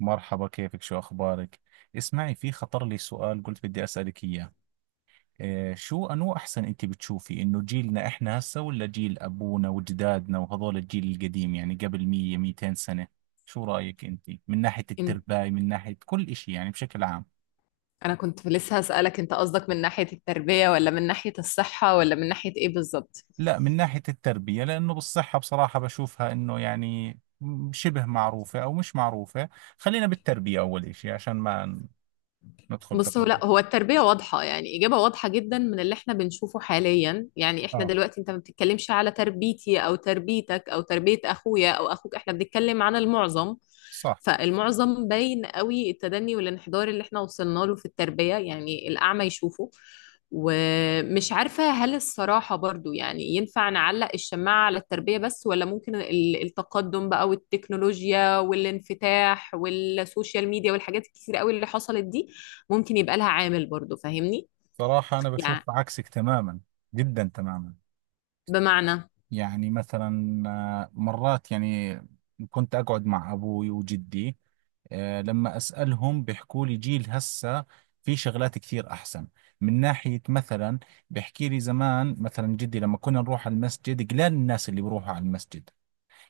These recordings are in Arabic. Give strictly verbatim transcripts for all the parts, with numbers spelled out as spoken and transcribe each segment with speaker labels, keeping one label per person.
Speaker 1: مرحبا، كيفك، شو أخبارك؟ اسمعي، في خطر لي سؤال قلت بدي أسألك إياه. إيه، شو أنو أحسن، أنت بتشوفي إنه جيلنا إحنا هسا ولا جيل أبونا وجدادنا وهذول الجيل القديم، يعني قبل مية ميتين سنة؟ شو رأيك أنت من ناحية
Speaker 2: إن-
Speaker 1: التربية، من ناحية كل إشي يعني بشكل عام؟
Speaker 2: انا كنت لسه هسألك، انت قصدك من ناحية التربية ولا من ناحية الصحة ولا من ناحية ايه بالظبط؟
Speaker 1: لا، من ناحية التربية، لأنه بالصحة بصراحة بشوفها إنه يعني م- شبه معروفة أو مش معروفة. خلينا بالتربية أول إشي عشان ما ندخل
Speaker 2: بص، هو
Speaker 1: تفاصيل.
Speaker 2: لا، هو التربية واضحة، يعني إجابة واضحة جدا من اللي احنا بنشوفه حاليا. يعني احنا
Speaker 1: آه،
Speaker 2: دلوقتي انت ما بتتكلمش على تربيتي أو تربيتك أو تربية أخويا أو أخوك، احنا بنتكلم عن المعظم.
Speaker 1: صح.
Speaker 2: فالمعظم باين قوي التدني والانحدار اللي احنا وصلنا له في التربية، يعني الأعمى يشوفه. ومش عارفة هل الصراحة برضو يعني ينفع نعلق الشماعة على التربية بس، ولا ممكن ال- التقدم بقى والتكنولوجيا والانفتاح والسوشيال ميديا والحاجات الكتير قوي اللي حصلت دي ممكن يبقى لها عامل برضو؟ فاهمني.
Speaker 1: صراحة أنا
Speaker 2: يعني
Speaker 1: بشوف عكسك تماما، جدا تماما.
Speaker 2: بمعنى،
Speaker 1: يعني مثلا آه، مرات يعني كنت أقعد مع أبوي وجدي. آه، لما أسألهم بيحكوا لي جيل هسه في شغلات كثير أحسن. من ناحية مثلا بيحكي لي زمان، مثلا جدي لما كنا نروح على المسجد قلال الناس اللي بيروحوا على المسجد.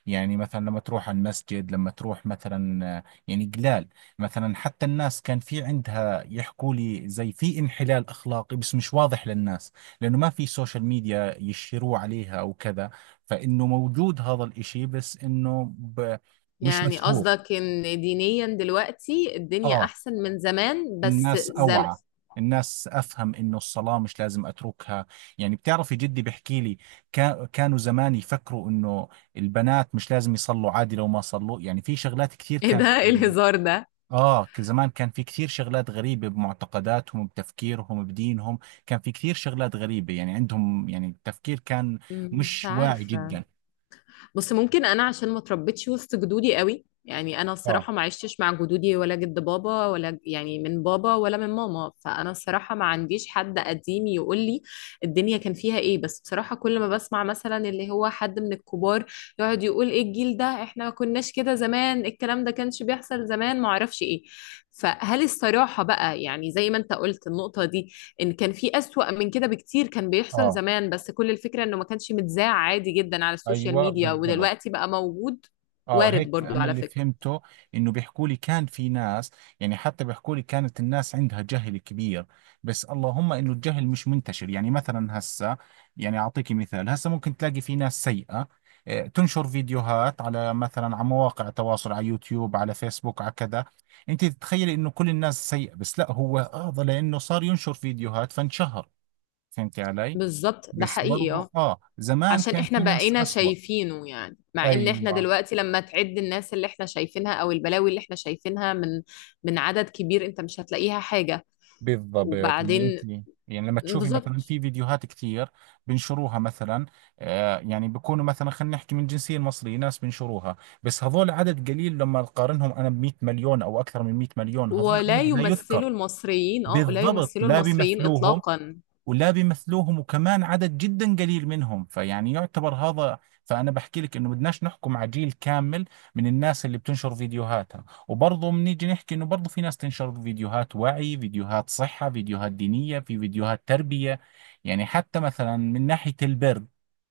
Speaker 1: يعني مثلا لما تروح على المسجد، لما تروح مثلا، آه، يعني قلال. مثلا حتى الناس كان في عندها، يحكوا لي زي في انحلال أخلاقي بس مش واضح للناس لأنه ما في سوشيال ميديا يشيروا عليها أو كذا. فإنه موجود هذا الإشي بس إنه ب- مش
Speaker 2: يعني
Speaker 1: مشهور.
Speaker 2: قصدك ان دينيا دلوقتي الدنيا
Speaker 1: آه،
Speaker 2: احسن من زمان؟ بس
Speaker 1: الناس
Speaker 2: زم
Speaker 1: أوعى، الناس أفهم إنه الصلاة مش لازم أتركها. يعني بتعرفي جدي بحكي لي كا- كانوا زمان يفكروا إنه البنات مش لازم يصلوا، عادي لو ما صلوا. يعني في شغلات كثير
Speaker 2: ايه
Speaker 1: كانت
Speaker 2: ده؟ إيه الهزار ده؟
Speaker 1: آه، ك- زمان كان في كثير شغلات غريبة بمعتقداتهم، بتفكيرهم، بدينهم. كان في كثير شغلات غريبة يعني عندهم، يعني التفكير كان
Speaker 2: مش
Speaker 1: مش واعي
Speaker 2: عارفة.
Speaker 1: جدا.
Speaker 2: بص، ممكن انا عشان ما اتربيتش وسط جدودي قوي، يعني انا
Speaker 1: آه.
Speaker 2: الصراحه ما عشتش مع جدودي، ولا جد بابا، ولا ج- يعني من بابا ولا من ماما. فانا الصراحه ما عنديش حد قديم يقول لي الدنيا كان فيها ايه. بس بصراحه كل ما بسمع مثلا اللي هو حد من الكبار يقعد يقول ايه الجيل ده، احنا ما كناش كده زمان، الكلام ده كانش بيحصل زمان، ما اعرفش ايه. فهل الصراحه بقى، يعني زي ما انت قلت النقطه دي، ان كان في اسوأ من كده بكتير كان بيحصل
Speaker 1: آه،
Speaker 2: زمان، بس كل الفكرة انه ما كانش متذاع. عادي جدا، على السوشيال
Speaker 1: أيوة
Speaker 2: ميديا
Speaker 1: بالضبط.
Speaker 2: ودلوقتي بقى موجود.
Speaker 1: اه،
Speaker 2: وارد
Speaker 1: هيك
Speaker 2: برضو
Speaker 1: انا
Speaker 2: على
Speaker 1: اللي
Speaker 2: فكرة.
Speaker 1: فهمته. انه بيحكوا لي كان في ناس، يعني حتى بيحكوا لي كانت الناس عندها جهل كبير، بس اللهم انه الجهل مش منتشر. يعني مثلا هسه، يعني اعطيك مثال، هسه ممكن تلاقي في ناس سيئة، آه، تنشر فيديوهات على، مثلا، على مواقع تواصل، على يوتيوب، على فيسبوك، على كذا. انت تتخيلي انه كل الناس سيئة، بس لا، هو هذا لانه صار ينشر فيديوهات فانشهر. فهمتي علي؟
Speaker 2: بالظبط ده
Speaker 1: بس
Speaker 2: حقيقي، اه،
Speaker 1: برضو اه زمان
Speaker 2: عشان
Speaker 1: كان
Speaker 2: احنا
Speaker 1: في ناس
Speaker 2: بقينا
Speaker 1: اسوأ.
Speaker 2: شايفينه. يعني مع ان احنا
Speaker 1: ايوه
Speaker 2: دلوقتي لما تعد الناس اللي احنا شايفينها، او البلاوي اللي احنا شايفينها، من من عدد كبير انت مش هتلاقيها حاجة.
Speaker 1: بالضبط. ان
Speaker 2: وبعدين
Speaker 1: انت يعني لما تشوفي مثلا
Speaker 2: بالظبط،
Speaker 1: في فيديوهات كثير بنشروها مثلا، آه، يعني بكونوا مثلا، خلينا نحكي، من الجنسيه المصريه، ناس بنشروها، بس هذول عدد قليل لما نقارنهم انا ب مية مليون او اكثر من مئة مليون، هذول
Speaker 2: ولا
Speaker 1: عدد لا يذكر.
Speaker 2: يمثلوا المصريين، اه، لا
Speaker 1: بالضبط،
Speaker 2: يمثلوا
Speaker 1: لا
Speaker 2: المصريين
Speaker 1: بيمثلوهم،
Speaker 2: اطلاقا.
Speaker 1: ولا بيمثلوهم، وكمان عدد جدا قليل منهم، فيعني يعتبر هذا. فأنا بحكي لك إنه بدناش نحكم على جيل كامل من الناس اللي بتنشر فيديوهاتها. وبرضه بنيجي نحكي إنه برضه في ناس تنشر فيديوهات وعي، فيديوهات صحة، فيديوهات دينية، في فيديوهات تربية. يعني حتى مثلا من ناحية البر،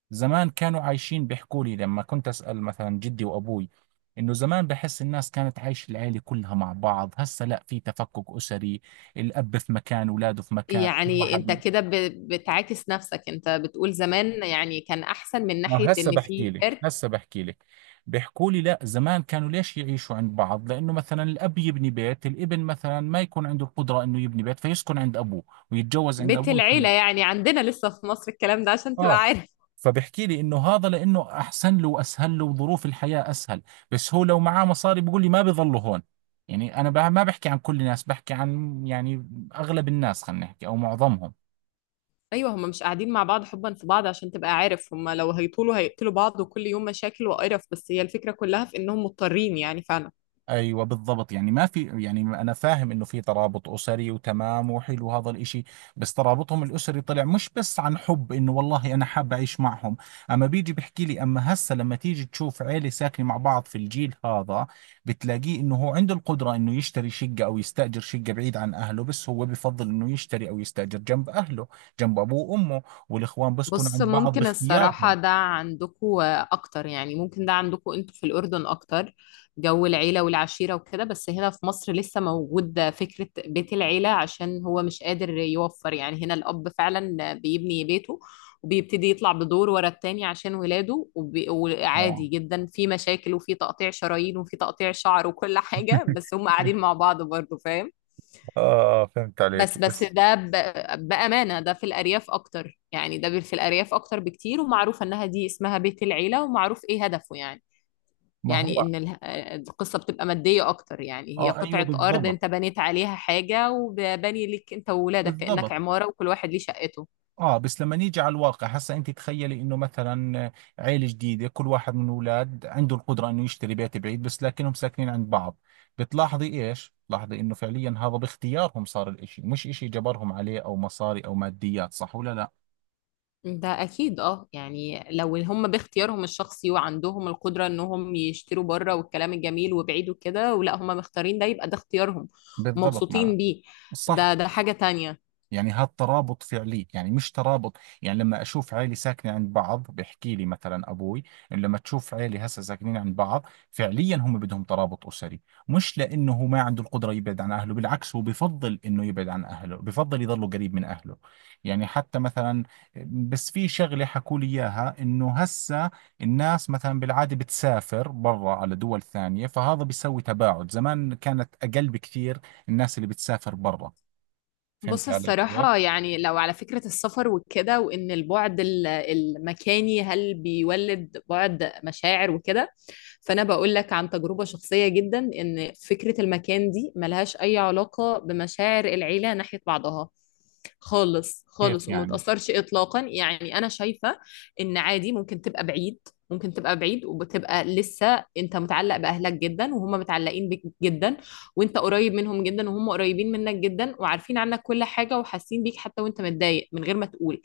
Speaker 1: زمان كانوا عايشين، بيحكوا لي لما كنت أسأل مثلا جدي وأبوي إنه زمان بحس الناس كانت عايشة العيلة كلها مع بعض. هسه لا، في تفكك أسري، الأب في مكان، أولاده في مكان
Speaker 2: يعني انت
Speaker 1: واحد.
Speaker 2: كده ب- بتعاكس نفسك، انت بتقول زمان يعني كان احسن من
Speaker 1: ما
Speaker 2: ناحية
Speaker 1: هسه
Speaker 2: ان
Speaker 1: بحكي
Speaker 2: في
Speaker 1: لك،
Speaker 2: جرد.
Speaker 1: هسه بحكي لك. بيحكوا لي لا، زمان كانوا ليش يعيشوا عند بعض؟ لانه مثلا الاب يبني بيت، الابن مثلا ما يكون عنده القدره انه يبني بيت فيسكن عند ابوه ويتجوز عند
Speaker 2: بيت
Speaker 1: ابوه
Speaker 2: العيلة
Speaker 1: يتخلف.
Speaker 2: يعني عندنا لسه في مصر، الكلام ده عشان تبقى
Speaker 1: اه،
Speaker 2: عارف.
Speaker 1: فبحكي لي انه هذا لانه احسن له واسهل له وظروف الحياه اسهل. بس هو لو معاه مصاري بيقول لي ما بيظلوا هون. يعني انا بع- ما بحكي عن كل الناس، بحكي عن يعني اغلب الناس، خلينا نحكي، او معظمهم.
Speaker 2: ايوه، هم مش قاعدين مع بعض حبا في بعض عشان تبقى عارف، هم لو هيطولوا هيقتلوا بعض، وكل يوم مشاكل وقرف، بس هي الفكرة كلها في انهم مضطرين يعني، فعلا.
Speaker 1: ايوه بالضبط. يعني ما في، يعني انا فاهم انه في ترابط اسري وتمام وحلو هذا الاشي، بس ترابطهم الاسري طلع مش بس عن حب انه والله انا حاب اعيش معهم. اما بيجي بحكي لي، اما هسه لما تيجي تشوف عيلة ساكنة مع بعض في الجيل هذا، بتلاقيه انه هو عنده القدرة انه يشتري شقة او يستأجر شقة بعيد عن اهله، بس هو بفضل انه يشتري او يستأجر جنب اهله، جنب ابوه وامه. والاخوان بسكنوا
Speaker 2: بص،
Speaker 1: عند بعض
Speaker 2: ممكن
Speaker 1: باختيارهم.
Speaker 2: الصراحة ده عندكو أكتر، يعني ممكن ده عندكو أنتوا في الأردن أكتر، جو العيلة والعشيرة وكده. بس هنا في مصر لسه موجود فكرة بيت العيلة، عشان هو مش قادر يوفر. يعني هنا الأب فعلا بيبني بيته وبيبتدي يطلع بدور ورا التاني عشان ولاده، وبي-
Speaker 1: اه،
Speaker 2: وعادي جدا في مشاكل وفي تقطيع شرايين وفي تقطيع شعر وكل حاجة، بس هم قاعدين مع بعض برضه، فاهم؟
Speaker 1: اه، عليك
Speaker 2: بس بس
Speaker 1: بس.
Speaker 2: ده ب... بأمانة ده في الأرياف أكتر، يعني ده في الأرياف أكتر بكتير، ومعروف إنها دي اسمها بيت العيلة، ومعروف إيه هدفه. يعني
Speaker 1: ما
Speaker 2: يعني
Speaker 1: هو،
Speaker 2: إن اله- القصة بتبقى مادية أكتر، يعني هي
Speaker 1: اه ايوه
Speaker 2: قطعة أرض
Speaker 1: بالضبط،
Speaker 2: أنت بنيت عليها حاجة وبني لك أنت وولادك كأنك
Speaker 1: بالضبط.
Speaker 2: عمارة وكل واحد ليه شقته.
Speaker 1: اه، بس لما نيجي على الواقع هسا، انت تخيلي انه مثلا، آه، عيلة جديدة، كل واحد من الاولاد عنده القدرة انه يشتري بيت بعيد، بس لكنهم ساكنين عند بعض. بتلاحظي ايش؟ بتلاحظي انه فعليا هذا باختيارهم صار الاشي، مش اشي جبرهم عليه او مصاري او ماديات، صح ولا لا؟
Speaker 2: ده أكيد، أه، يعني لو هم باختيارهم الشخصي وعندهم القدرة إنهم يشتروا بره والكلام الجميل وبعيد وكده، ولا هم مختارين ده، يبقى ده اختيارهم
Speaker 1: بالضبط معنا.
Speaker 2: ومبسوطين بيه.
Speaker 1: صح،
Speaker 2: ده ده حاجة تانية.
Speaker 1: يعني هذا ترابط فعلي، يعني مش ترابط. يعني لما أشوف عيلة ساكنة عند بعض بحكي لي مثلا أبوي إنه لما تشوف عيلة هسه ساكنين عند بعض فعليا هم بدهم ترابط أسري، مش لأنه هو ما عنده القدرة يبعد عن أهله. بالعكس، هو بفضل إنه يبعد عن أهله، بفضل يضله قريب من أهله. يعني حتى مثلا، بس في شغلة حكوا لي إياها إنه هسه الناس مثلا بالعادة بتسافر برا على دول ثانية، فهذا بيسوي تباعد. زمان كانت أقل بكثير الناس اللي بتسافر برا.
Speaker 2: بص
Speaker 1: فهمت علي كيف؟
Speaker 2: الصراحة، يعني لو على فكرة السفر وكده، وإن البعد ال- المكاني هل بيولد بعد مشاعر وكده، فأنا بقول لك عن تجربة شخصية جدا إن فكرة المكان دي ملهاش أي علاقة بمشاعر العيلة ناحية بعضها، خالص
Speaker 1: كيف
Speaker 2: خالص، وما
Speaker 1: يعني؟
Speaker 2: تأثرش إطلاقا. يعني أنا شايفة إن عادي ممكن تبقى بعيد، ممكن تبقى بعيد وبتبقى لسه أنت متعلق بأهلك جدا، وهم متعلقين بيك جدا، وانت قريب منهم جدا، وهم قريبين منك جدا، وعارفين عنك كل حاجة، وحاسين بيك حتى وانت متضايق من غير ما تقول.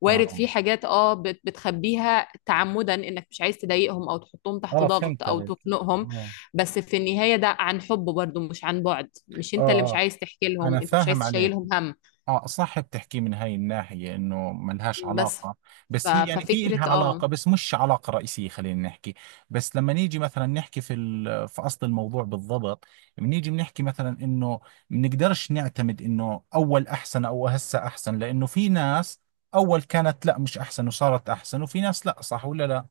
Speaker 2: وارد
Speaker 1: اه،
Speaker 2: في حاجات، اه، بت- بتخبيها تعمدا انك مش عايز تضايقهم او تحطهم تحت
Speaker 1: اه،
Speaker 2: ضغط
Speaker 1: فهمت
Speaker 2: او
Speaker 1: عليك.
Speaker 2: تخنقهم.
Speaker 1: اه،
Speaker 2: بس في النهاية ده عن حب برضو، مش عن بعد، مش
Speaker 1: اه،
Speaker 2: انت اللي مش
Speaker 1: اه
Speaker 2: عايز تحكي
Speaker 1: انا
Speaker 2: لهم، انت مش عايز
Speaker 1: فاهم عليك.
Speaker 2: تشيلهم هم.
Speaker 1: اه صح، بتحكي من هاي الناحية انه ما لهاش
Speaker 2: بس
Speaker 1: علاقة.
Speaker 2: ف...
Speaker 1: بس هي يعني في
Speaker 2: ففكرة
Speaker 1: لها
Speaker 2: اه
Speaker 1: علاقة، بس مش علاقة رئيسية، خلينا نحكي. بس لما نيجي مثلا نحكي في ال- في اصل الموضوع بالضبط، بنيجي بنحكي مثلا انه بنقدرش نعتمد انه اول احسن او هسه احسن، لانه في ناس اول كانت لا مش احسن وصارت احسن، وفي ناس لا، صح ولا لا؟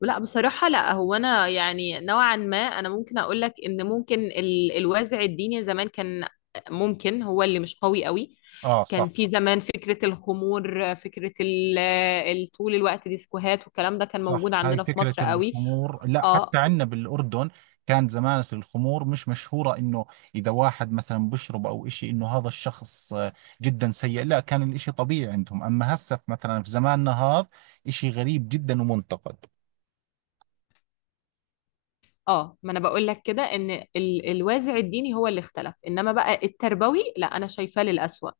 Speaker 2: لا، بصراحة لا. هو أنا يعني نوعا ما أنا ممكن أقول لك إن ممكن ال- الوازع الديني زمان كان، ممكن هو اللي مش قوي قوي.
Speaker 1: اه
Speaker 2: كان
Speaker 1: صح.
Speaker 2: في زمان فكرة الخمور، فكرة ال- ال- طول الوقت ديسكوهات، والكلام ده كان
Speaker 1: صح،
Speaker 2: موجود
Speaker 1: هاي
Speaker 2: عندنا في
Speaker 1: فكرة
Speaker 2: مصر قوي.
Speaker 1: الخمور لا
Speaker 2: اه
Speaker 1: حتى عندنا بالأردن كانت زمان الخمور مش مشهورة، إنه إذا واحد مثلا بشرب أو إشي إنه هذا الشخص آه، جدا سيء. لا، كان الإشي طبيعي عندهم. أما هسه في- مثلا في زماننا هذا إشي غريب جدا ومنتقد.
Speaker 2: اه، ما انا بقول لك كده، ان ال- الوازع الديني هو اللي اختلف، انما بقى التربوي لا، انا شايفاه للأسوأ.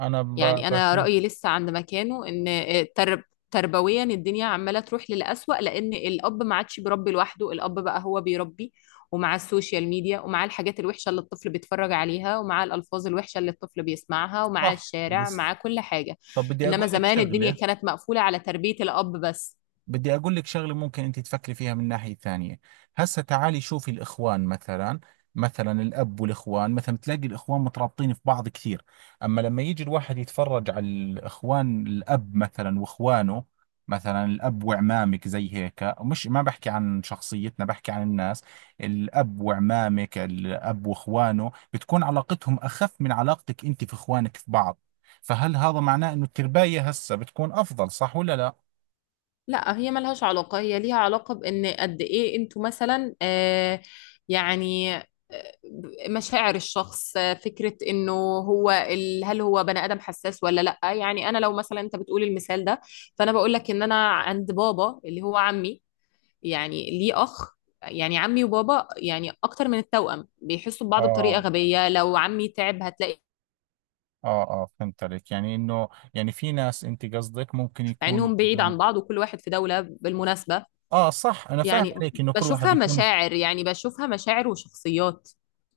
Speaker 1: أنا ب-
Speaker 2: يعني انا
Speaker 1: بشوف.
Speaker 2: رايي لسه عند مكانه، ان ترب تربويا الدنيا عماله تروح للأسوأ، لان الاب ما عادش بيربي لوحده، الاب بقى هو بيربي ومع السوشيال ميديا، ومع الحاجات الوحشه اللي الطفل بيتفرج عليها، ومع الالفاظ الوحشه اللي الطفل بيسمعها، ومع
Speaker 1: صح
Speaker 2: الشارع، مع
Speaker 1: بس،
Speaker 2: كل حاجه.
Speaker 1: طب بدي
Speaker 2: انما
Speaker 1: أقول لك
Speaker 2: زمان الدنيا
Speaker 1: شغلة،
Speaker 2: كانت مقفوله على تربيه الاب بس.
Speaker 1: بدي أقول لك شغلة ممكن أنت تفكري فيها من ناحية ثانية. هسا تعالي شوفي الإخوان مثلا، مثلا الأب والإخوان مثلا، تلاقي الإخوان مترابطين في بعض كثير. أما لما يجي الواحد يتفرج على الإخوان، الأب مثلا وإخوانه، مثلا الأب وعمامك زي هيك، مش ما بحكي عن شخصيتنا بحكي عن الناس، الأب وعمامك، الأب وإخوانه، بتكون علاقتهم أخف من علاقتك أنت في إخوانك في بعض. فهل هذا معناه إنه الترباية هسا بتكون أفضل، صح ولا لا؟
Speaker 2: لا، هي ملهاش علاقة، هي ليها علاقة بإن قد إيه أنتوا مثلا، آه يعني، آه، مشاعر الشخص، آه، فكرة إنه هو ال- هل هو بني آدم حساس ولا لأ. يعني أنا لو مثلا أنت بتقول المثال ده، فأنا بقول لك إن أنا عند بابا اللي هو عمي، يعني ليه أخ، يعني عمي وبابا يعني أكتر من التوأم، بيحسوا ببعض بطريقة
Speaker 1: آه،
Speaker 2: غبية. لو عمي تعب هتلاقي،
Speaker 1: اه اه فهمت عليك، يعني انه، يعني في ناس انت قصدك ممكن
Speaker 2: مع
Speaker 1: يكون
Speaker 2: إنهم بعيد
Speaker 1: لهم.
Speaker 2: عن بعض وكل واحد في دولة بالمناسبة.
Speaker 1: اه صح انا فاهم
Speaker 2: يعني
Speaker 1: عليك انه كل واحد
Speaker 2: بشوفها
Speaker 1: يكون.
Speaker 2: مشاعر، يعني بشوفها مشاعر وشخصيات.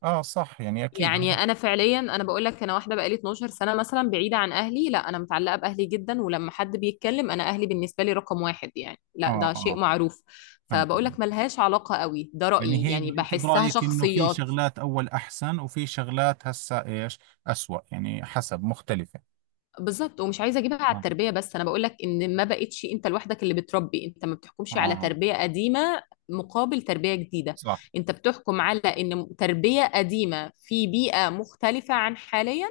Speaker 1: اه صح، يعني اكيد
Speaker 2: يعني
Speaker 1: هذا.
Speaker 2: انا فعليا انا بقول لك، انا واحده بقالي اتناشر سنه مثلا بعيده عن اهلي، لا انا متعلقه باهلي جدا، ولما حد بيتكلم انا اهلي بالنسبه لي رقم واحد، يعني لا
Speaker 1: اه
Speaker 2: ده شيء
Speaker 1: اه
Speaker 2: معروف.
Speaker 1: فهمت
Speaker 2: فبقول
Speaker 1: عليك.
Speaker 2: لك ملهاش علاقه قوي، ده
Speaker 1: يعني
Speaker 2: رايي،
Speaker 1: هي
Speaker 2: يعني
Speaker 1: انت
Speaker 2: بحسها
Speaker 1: برايك انه في
Speaker 2: شخصيات.
Speaker 1: شغلات اول احسن وفي شغلات هسه ايش، اسوأ، يعني حسب مختلفة.
Speaker 2: بالظبط، ومش عايزه اجيبها على
Speaker 1: اه،
Speaker 2: التربيه بس، انا بقول لك ان ما بقتش انت لوحدك اللي بتربي، انت ما بتحكمش على
Speaker 1: اه،
Speaker 2: تربيه قديمه مقابل تربيه جديده.
Speaker 1: صح.
Speaker 2: انت بتحكم على ان تربيه قديمه في بيئه مختلفه عن حاليا،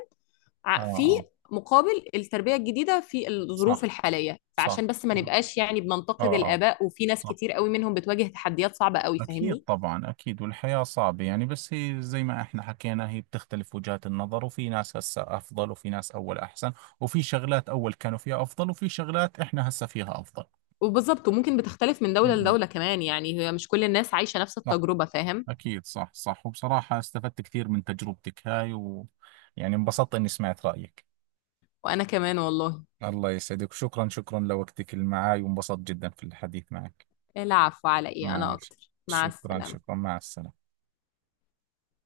Speaker 1: اه،
Speaker 2: ع- في
Speaker 1: اه،
Speaker 2: مقابل التربيه الجديده في الظروف
Speaker 1: صح
Speaker 2: الحاليه. فعشان
Speaker 1: صح
Speaker 2: بس ما
Speaker 1: يعني.
Speaker 2: نبقاش يعني بننتقد
Speaker 1: اه، اه،
Speaker 2: الاباء، وفي ناس
Speaker 1: صح.
Speaker 2: كتير قوي منهم بتواجه تحديات صعبه قوي،
Speaker 1: أكيد
Speaker 2: فاهمني؟
Speaker 1: طبعا، أكيد، والحياة صعبة يعني. بس هي زي ما إحنا حكينا، هي بتختلف وجهات النظر، وفي ناس هسا أفضل وفي ناس أول أحسن، وفي شغلات أول كانوا فيها أفضل وفي شغلات إحنا هسا فيها أفضل.
Speaker 2: وبالظبط، وممكن بتختلف من
Speaker 1: م-
Speaker 2: دوله
Speaker 1: م.
Speaker 2: لدوله كمان، يعني هي مش كل الناس عايشه نفس
Speaker 1: صح،
Speaker 2: التجربه، فاهم؟
Speaker 1: أكيد صح صح. وبصراحة استفدت كثير من تجربتك هاي ويعني انبسطت إني سمعت رأيك.
Speaker 2: وانا كمان والله.
Speaker 1: الله يسعدك، وشكرا، شكرا لوقتك اللي معاي، وانبسطت جدا في الحديث معك.
Speaker 2: العفو، على ايه، انا
Speaker 1: ماشي،
Speaker 2: اكتر. مع
Speaker 1: شكرا
Speaker 2: السلامة.
Speaker 1: شكرا، مع السلامة.